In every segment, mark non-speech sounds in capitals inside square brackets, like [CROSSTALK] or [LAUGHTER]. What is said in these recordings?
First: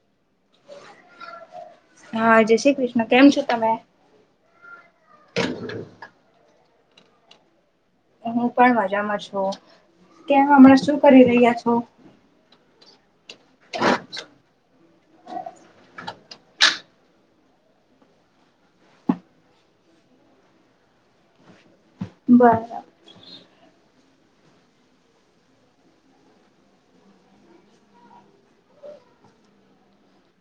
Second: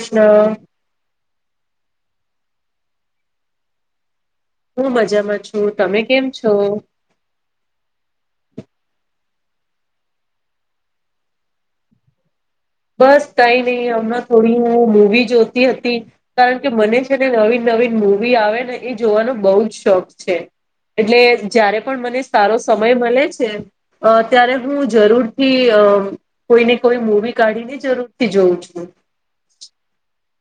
ષ્ણ હા, જય શ્રી કૃષ્ણ કેમ છો તમે હું મજામાં છું, તમે કેમ છો હું પણ મજામાં છું, ત્યા હમણાં શું કરી રહ્યા છો બસ કઈ નહી, હમણાં થોડી વી જોતી હતી, કારણ કે મને છે, ને નવીન નવીન મૂવી આવે ને એ જોવાનો બહુ જ શોખ છે, એટલે જારે પણ મને સારો બરા સમય મળે છે અ ત્યારે હું જરૂર થી, કોઈને કોઈ મૂવી કાઢી ની જરૂર થી જોવું છું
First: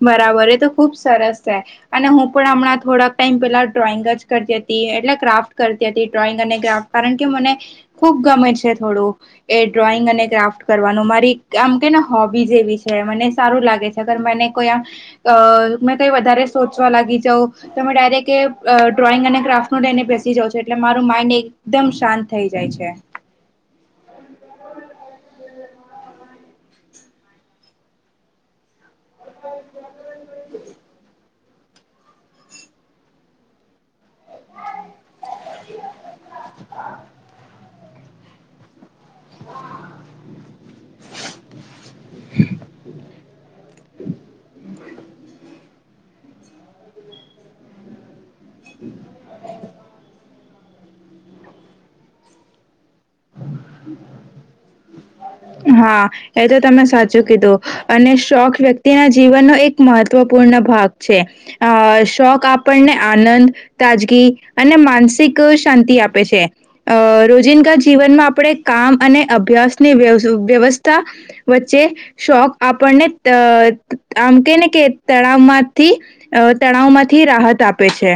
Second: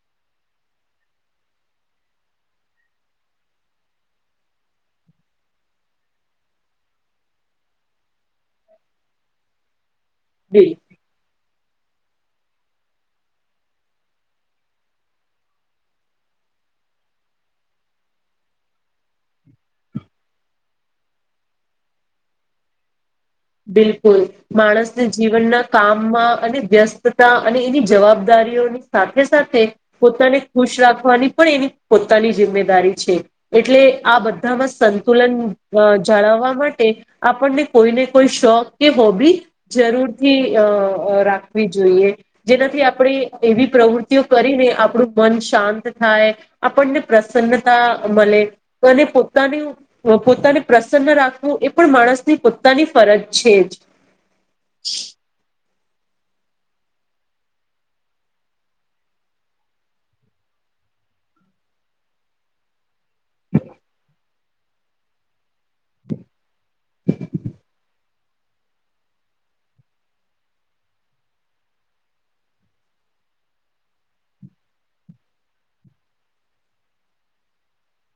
બરાબર એ તો ખુબ સરસ છે, અને હું પણ હમણાં થોડાક ટાઈમ પેલા ડ્રોઈંગ જ કરતી હતી એ એટલે ક્રાફ્ટ કરતી હતી, ડ્રોઈંગ અને ગ્રાફ્ટ કારણ કે મને ખુબ ગમે છે, થોડું એ ડ્રોઈંગ અને ક્રાફ્ટ બિલ કરવાનું મારી આમ કેને હોબી એવી છે, મને સારું લાગે છે, અગર મને ક વધ સોચવા લાગી જ, તમે ડાયરેક્ટ ડ્રોઈંગ અને ક્રરા બેસી જાવ છો, એટલે મારું માઇન્ડ એકદમ શાંત થઈ જાય છે. બિલકુલ, માણસને જીવનના કામમાં, અને વ્યસ્તતા, અને એની જવાબદારીઓની સાથે સાથે પોતાને ખુશ રાખવાની પણ એની પોતાની જિમ્મેદારી છે. એટલે આ બધામાં સંતુલન જાળવવા માટે, આપણને કોઈને કોઈ શોખ કે હોબી જરૂરથી રાખવી જોઈએ, જેનાથી આપણે એવી પ્રવૃત્તિઓ કરીને આપણું મન શાંત થાય, આપણને પ્રસન્નતા મળે અને પોતાનું પોતાને પ્રસન્ન રાખવું, એ પણ માણસની પોતાની ફરજ છેજ હા, એ તો તમે સાચું કીધું અને, શોખ વ્યક્તિના જીવનનો એક મહત્વપૂર્ણ ભાગ છે, અ શોખ આપણને આનંદ તાજગી અને માનસિક શાંતિ આપે છે, અ રોજિંદગા જીવનમાં આપણે કામ અને, અભ્યાસની વ્યવસ્થા વચ્ચે શોખ આપણને અ આમ કે ને કે, તણાવમાંથી તણાવમાંથી રાહત આપે છે.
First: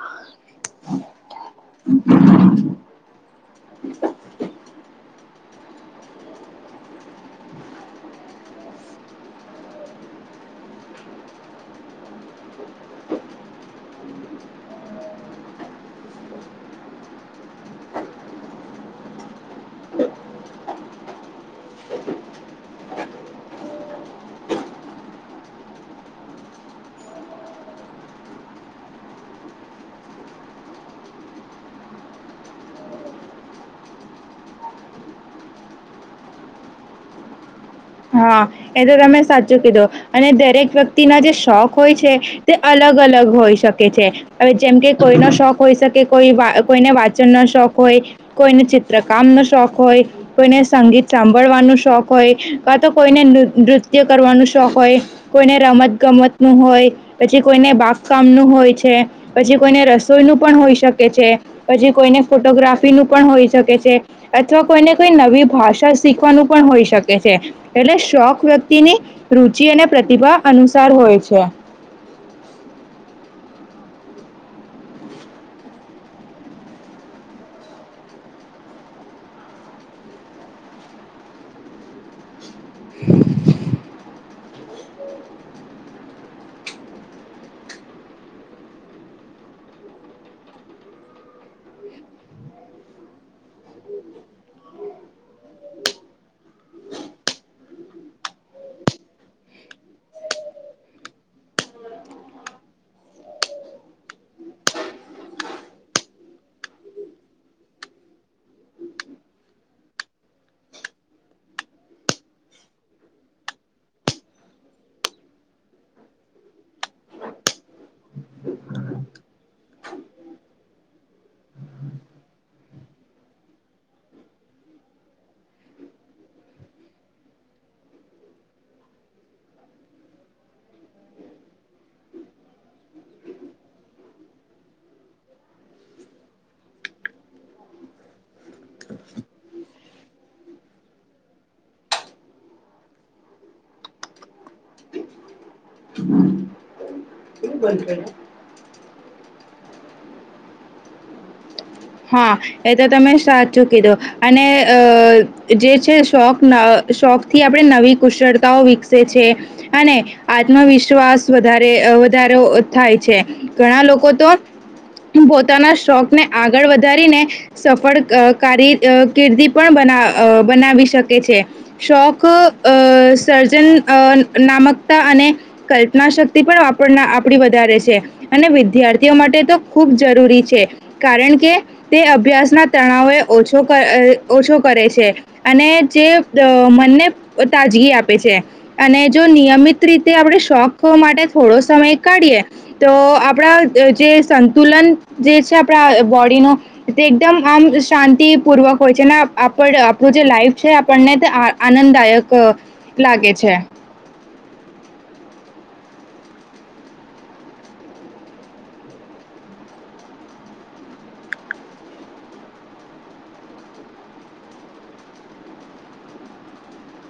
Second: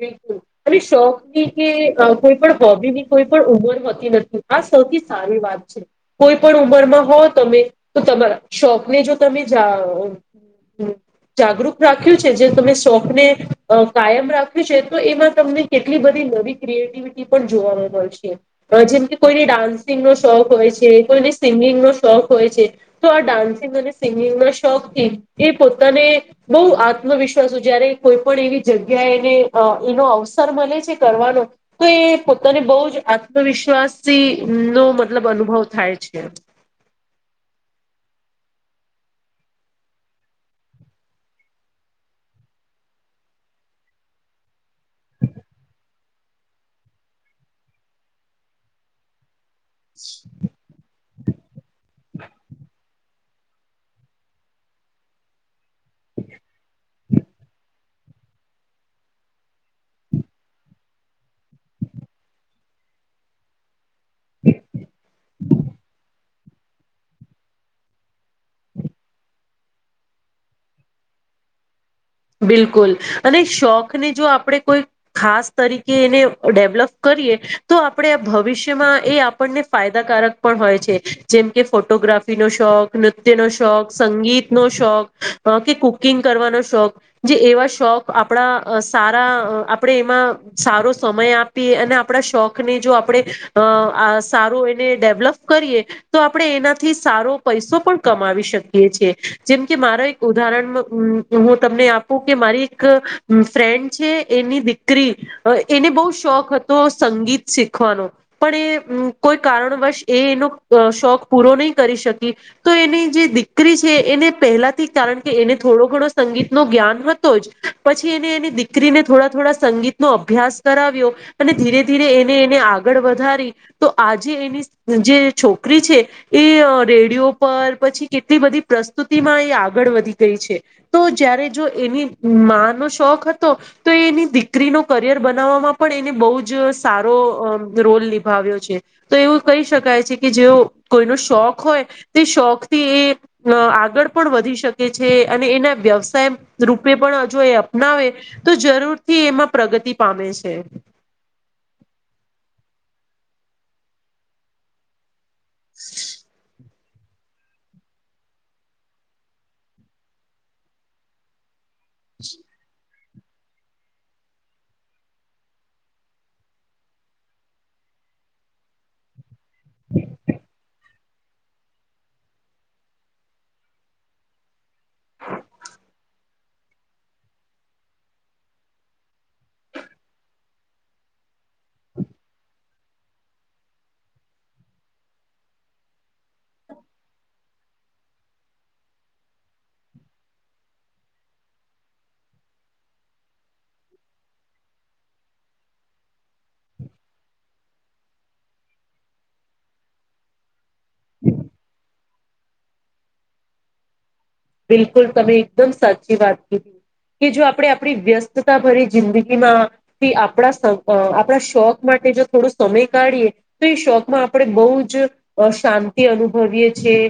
બિલકુલ, અને શોખ ની કે કોઈ પણ હોબી ની કોઈ પણ ઉમર હોતી નથી, આ સૌથી સ વાત છે, કોઈ પણ ઉંમરમાં હો તમે તો તમારા શોપને જો તમે જા જાગૃત રાખ્યું છે, જે તમે શોખને કાયમ રાખ તો એમાં તમને કેટલી બધી નવી ક્રિએટિવિટી પણ જોવાવામાં મળશે જેમ કે ડાન્સિંગ નો શોખ હોય છે, કોઈને સિંગિંગ નો શોખ હોય છે તો આ ડાન્સિંગ અને સિંગિંગના શોખથી, એ પોતાને બહુ આત્મવિશ્વાસ જયારે કોઈ પણ એવી જગ્યા એને અ એનો અવસર મલે છે, કરવાનો તો એ પોતાને બહ જ આત્મવિશ્વાસથી નો મતલબ અનુભવ થાય છે. [UNINTELLIGIBLE] હા, એ તો તમે સાચું કીધું અને દરેક વ્યક્તિના જે શોખ હોય છે, તે અલગ, અલગ અલગ હોઈ શકે છે, હવે જેમ કે કોઈનો શોખ હોઈ, શકે કોઈ કોઈને વાંચનનો શોખ હોય કોઈને ચિત્રકામ નો શોખ હોય, કોઈને સંગીત સાંભળવાનો શોખ હોય તો કોઈને નૃત્ય કરવાનો શોખ હોય, કોઈને રમત ગમત નું હોય, પછી કોઈને બા કામ નું હોય છે, પછી કોઈને રસોઈ નું પણ હોઈ શકે છે. પછી કોઈને ફોટોગ્રાફી નું પણ હોઈ શકે છે, અથવા કોઈને કોઈ નવી ભાષા શીખવાનું પણ હોઈ શકે છે. એટલે શોખ વ્યક્તિની રુચિ અને પ્રતિભા અનુસાર હોય છે. બિલકુલ અને શોખને જો આપણે કોઈ, ખાસ તરીકે એને ડેવલપ કરી આપ ભવિષ્યમાં એ આપણને ફાયદાકારક પણ હોય છે, જેમ કે ફોટોગ્રાફીનો શોખ નૃત્ય, નો શોખ સંગીત નો શોખ કે કુકિંગ કરવાનો શોખ જે એવા શોખ આપણા સારા આપણેે, એમાં સારો સમય આપીએ અને આપણે. શોખ ને જો આપણે, સારું એને ડેવલપ કરીએ તો આપણે એનાથી પ પણ કમા શકી જેમકે મારા એક ઉદાહરણ હું, તમને કે મારી એક ફ્રેન્ડ છે, એની દીકરી એને બહ શોખ હતો. સંગીત શીખવાનો પણ એ કોઈ કારણવશ એનો શોખ પૂરો નહીં, કરી શ શકી, તો એની જે દીકરી છે, એને પહેલાથી કારણ કે એને થોડો ઘણો સંગીતનો જ્ઞાન જ પછી એ એની દીકરીને થોડા, થોડા સંગીતનોો અભ્યાસ કરાવ્યો અને ધીરે, ધીરે એ એને આગળ વધારી, તો આજે એની જે છોકરી છે. એ રેડયો પર પછી કેટલી બધી પ્રસ્તુતિમાં, એ આગળ વધી ગઈ છે, તો જય્યારે જો એનીમા નો શોખ હતો, તો એ એની દીકરીનો કરિયર બનાવવામાં પણ એને બહજ. સારો રોલ નિભાવ્યો છે, તો એવું કહી શકાય છે, કે જે કોઈનો શોખ હોય. તે શોખ થી એ આગળ પણ, વધી શકે છે અને એના વ્યવસાય રૂપે પણ હ જો એ અપનાવે તો, જરૂર થી એમાં પ્રગતિ પામે છે. હા એ તો તમે સાચું કીધું, અને અ જે છે શોખના શોખ થી આપણે નવી કુશળતાઓ વિકસે છે, અને આત્મવિશ્વાસ વધારે વધારે થાય છે, ઘણા લોકો તો પોતાના શોખને આગળ વધારીને સફળ કારી કિર્દી પણ, બના બનાવી શકે છે શોખ સર્જન નામકતા અને કલ્પના શક્તિ પણ આપણી વધારે છે, અને વિદ્યાર્થીઓ માટે તો ખૂબ જરૂરી છે કારણ કે, તે અભ્યાસના તણાવ એ ઓછ ઓછો કરે છે, અને જે મનને તાજ આપે છે, અને જો નિયમિત રીતે આપણે શોખ માટે થોડો સમય કાઢીએ તો આપણા જે સંતુલન જે છે, આપણા બો એનો એકમ આમ શાંતિ પૂર્વક હોય છે, આપણું જે લાઈફ છે આપણને આનંદદાયક લાગે છે બિલકુલ, તમે એકદમ સાચી વાત કી કે જો આપણે આપણી વ્યસ્તતા ભરી જિંદગીમાંથી આપણા આપણા શોખ મા જો થોડો સમય કાઢીએ, તો એ શોખમાં આપણે બહ જ શાંતિ અનુભવીએ છી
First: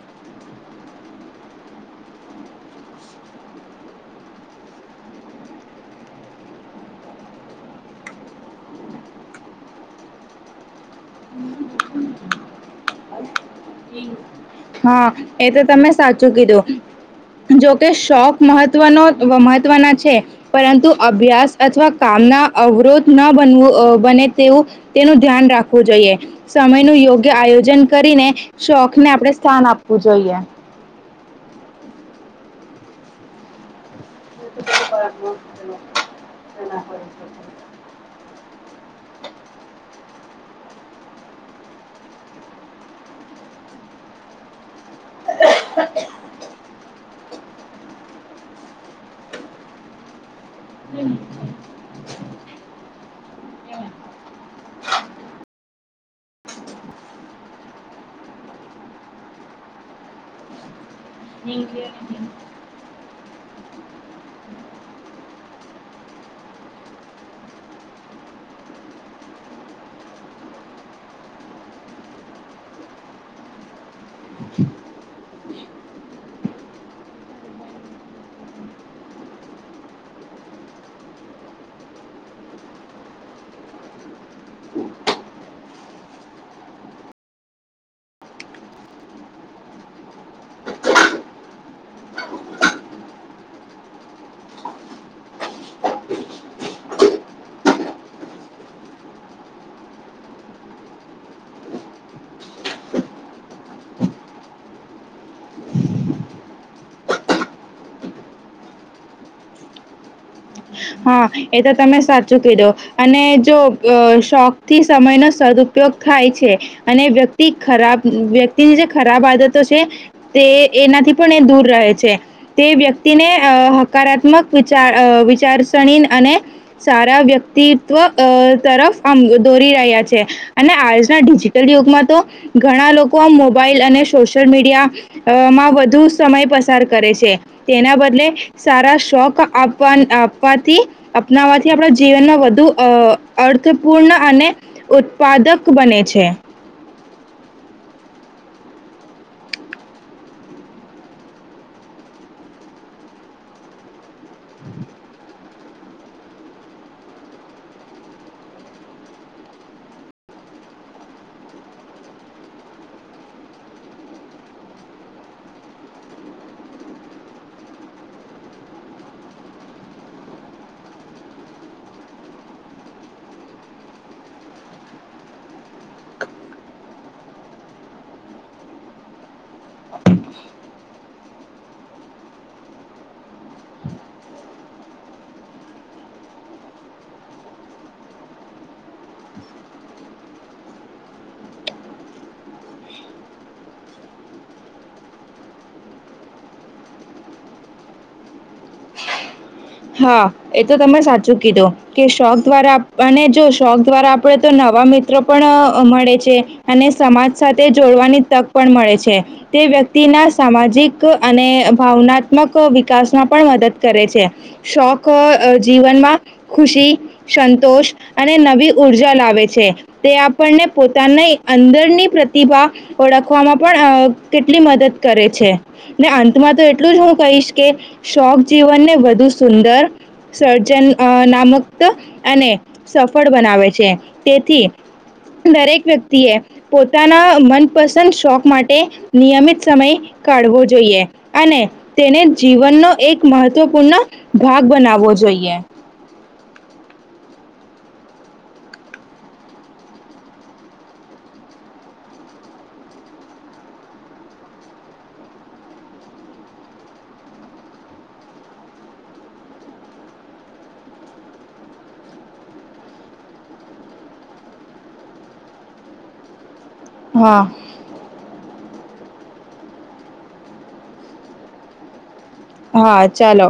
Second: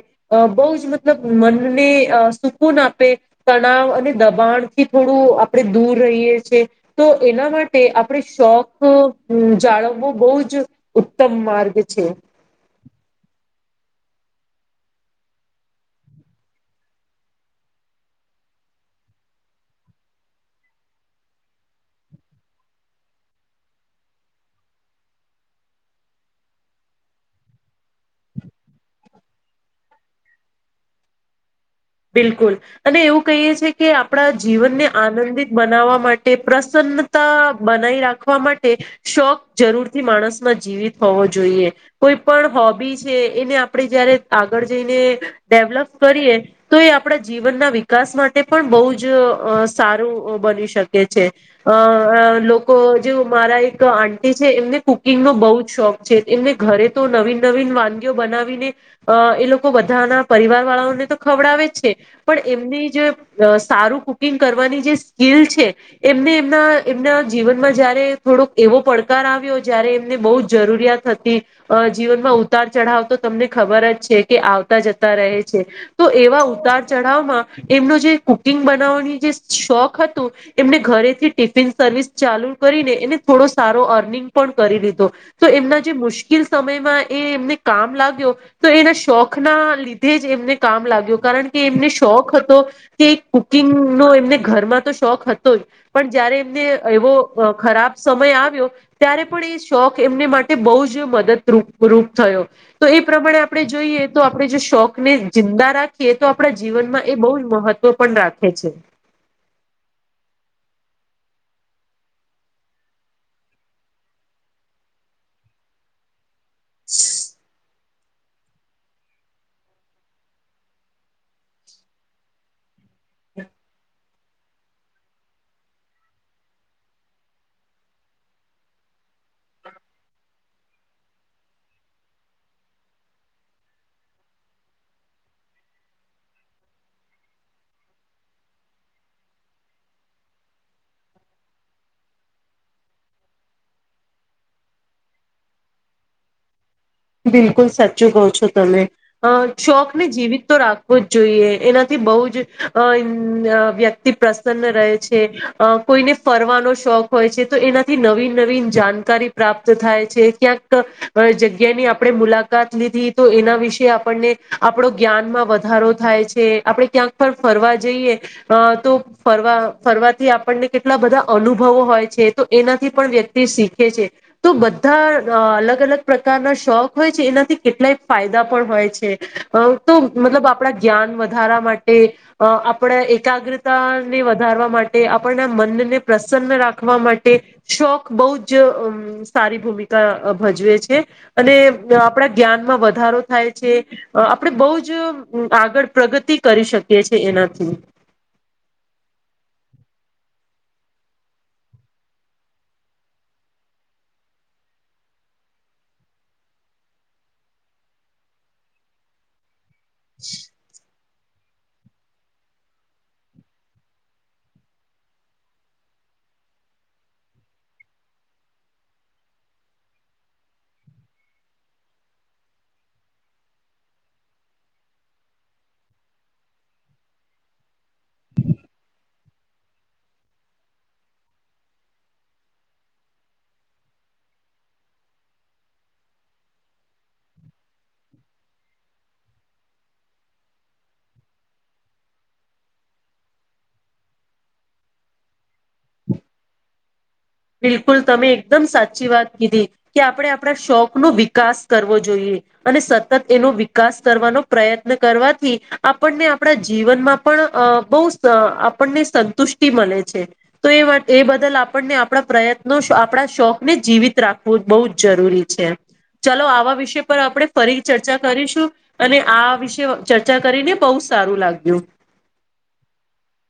બહ જ મતલબ, મનને સુકૂન આપે તણાવ અને દબાણ થી થોડું આપણે દૂર રહીએ છીએ તો તો એના માટે આપણે શોખ જાળવવો બહુ જ ઉત્તમ માર્ગ છે. [INAUDIBLE] હા, એ તો તમે સાચું કીધું જોકે શોખ મહત્વનો મહત્વના છે, પરંતુ અભ્યાસ અથવા કા ના અવરોધ ન બનવ બને તેવું તેનું ધ્યાન રાખવું જોઈએ, સમય ન યોગ આયોજન કરીને શોખને આપણે સ્થાન આપવું જોઈએ બિલકુલ અને એવું કહીએ છી કે આપણા જીવનને આનંદિત બનાવવા માટે પ્રસન્નતા બનાવી રાખ વા માટે શોખ જરૂરથી માણસમાં જીવિત હોવો જોઈએ કોઈ પણ હોબી છે એને આપણેે જયારે આગળ જઈને ડેવલપ કરીએ તો એ આપણા જીવનના વિકાસ માટે પણ બહુ જ અ સારું બની શકે છે લોકો અ જે મારા એક આંટી છે એમને કુકિંગ નો બહુ જ શોખ છે એમને ઘરે તો નવીન નવીન વાંન ગીયો બનાવીને એ લોકો બધાના પરિવાર વાળાઓને તો ખવડાવે છે પણ એમની જે સારું કુકિંગ કરવાની જે સ્કીિલ છે એમને એમના એમના જીવનમાં જયારે થોડ ક એવો પડકાર આવ્યો જયારે એમને બઉ જ જરૂરિયાત હતી જીવનમાં ઉતાર ચઢાવ તો તમ તમને ખબર જ છે કે આવતા જતા રહે છે તો એવા ઉતાર ચઢાવમાં એમનું જે કુકિંગ બનાવવાની જે શોખ હતું એમને ઘર થી ટિફિન સર્વિસ ચાલુ કરીને એ થોડો સારો અર્નિંગ પણ કરી લીધો તો એમના જે મુશ્કેલ સમયમાં એ એમને કામ લાગ્યો તો એના શોખ ના લીધે જ એમને કામ લાગ્યું કારણ કે એમને શોખ હતો કે કુકિંગનો એમને ઘરમાં તો શોખ હતો જ પણ જયારે એમને એવો ખરાબ સમય આવ્યો ત્યારે પણ એ શોખ એમને માટે બહુ જ મદદરૂપરૂૂપ થયો તો એ પ્રમાણે આપણે જોઈએ તો આપણે જો શોખને જિંદા રાખીએ તો આપણા જીવનમાં એ બહુ જ મહત્વ પણ રાખે છે [INAUDIBLE] હા એ તો તમે સાચું કીધો અને જો અ શોખથી સમયનો સદુપયોગ થાય છે અને વ્યક્તિ ખરાબ વ્યક્તિની જે ખરાબ આદતો છે તે એનાથી પણ એ દૂર રહે છે તે વ્યક્તિ તિને હકારાત્મક વિચાર અ વિચાર ણી અને સારા વ્યક્તિત્વ તરફ આમ દોરી રહ્યા છે અને આજના ડિજિટલ યુગમાં તો ઘણા લોકો આ મોબાઈલ અને સોશિયલ મીડિયામાં વધુ સમય પસાર કરે છે તેના બદલે સારા શોખ આપવા આપ થી અપનાવાથી આપણા જીવનમાં વધુ અ અર્થપૂર્ણ અને ઉત્પાદ પદક બને છે બિલકુલ સાચું કહો છો તમે અ શોખ ને જીવિત તો રાખવો જ જોઈએ એનાથી બહુ જ વ્યક્તિ પ્રસન્ન રહે છે કોઈને અ કોઈ ને ફરવાનો શોખ હોય છે તો એનાથી નવીન નવીન જાણકારી પ્રાપ્ત થાય છે ક્યાંક જગ્યા જગ્યાની આપણે મુલાકાત લીધી તો એના વિશે આપણને આપણો જ્ઞાનમાં વધારો થાય છે આપણે ક્યાંક ફરવા જઈએ તો ફરવા ફરવાથી આપણને કેટલા બધા અનુભ વ હોય છે તો એનાથી પણ વ્યક્તિ શીખે છે તો બધા અલગ અલગ પ્ર કારના શોખ હોય છે એનાથી કેટલાય ફાયદા પણ હોય છે તો મતલબ આપણા જ્ઞાન વધાર માટે આપણા અ એકાગ્રતાને વધારવા માટે આપના મનને પ્ર પ્રસન્ન રાખવા માટે શોખ બહુ જ સારી ભૂમિકા અ ભજવે છે અને આપણા જ્ઞાનમાં વધારો થાય છે આપણે બહું જ આગળ પ્રગતિ કરી શકીએ છીએ એનાથી [INAUDIBLE] હા એ તો તમે સાચું કીધું કે શોખ દ્વારા આપણને જો શોક દ્વારા આપડે તો નવા મિત્રો પણ મળે છે અને સમાજ સાથે જોડવાની તક પણ મળે છે. તે વ્યક્તિના સામાજિક અને ભાવનાત્મક વિકાસમાં પણ મદદ કરે છે. શોખ જીવનમાં ખુશી સંતોષ અને નવી ઊર્જા લાવે છે. તે આપણને પોતાના અંદરની પ્રતિભા ઓળખવામાં પણ કેટલી મદદ કરે છે ને અંતમાં તો એટલું જ હું કહીશ કે શોખ જીવનને વધુ સુંદર સર્જન આ નામક અને સફળ બનાવે છે તેથી દરેક વ્યક્તિ એ પોતાના મનપસંદ શોખ માટે નિયમિત સમય કાઢવો જોઈએ અને તેને જીવનનો એક મહત્વપૂર્ણ ભાગ બનાવવો જોઈએ. બિલકુલ તમે એકદમ સાચી વાત કીધી કે આપણે આપણા શોખ નો વિકાસ કરવો જોઈએ. અને સતત એનો વિકાસ કરવાનો પ્રયત્ન કરવાથી આપણને આપણા જીવનમાં પણ અ બહુ આપણને સંતુષ્ટિ મળે છે તો એ બદલ આપને આપડા પ્રયત્નો આપણા શોખને જીવિત રાખવું બહુ જ જરૂરી છે ચલો આવા વિષય પર હા, આપણે ફરી ચર્ચા કરીશું અને આ વિશે ચર્ચા કરીને બહુ સારું લાગ્યું. હા ચાલો.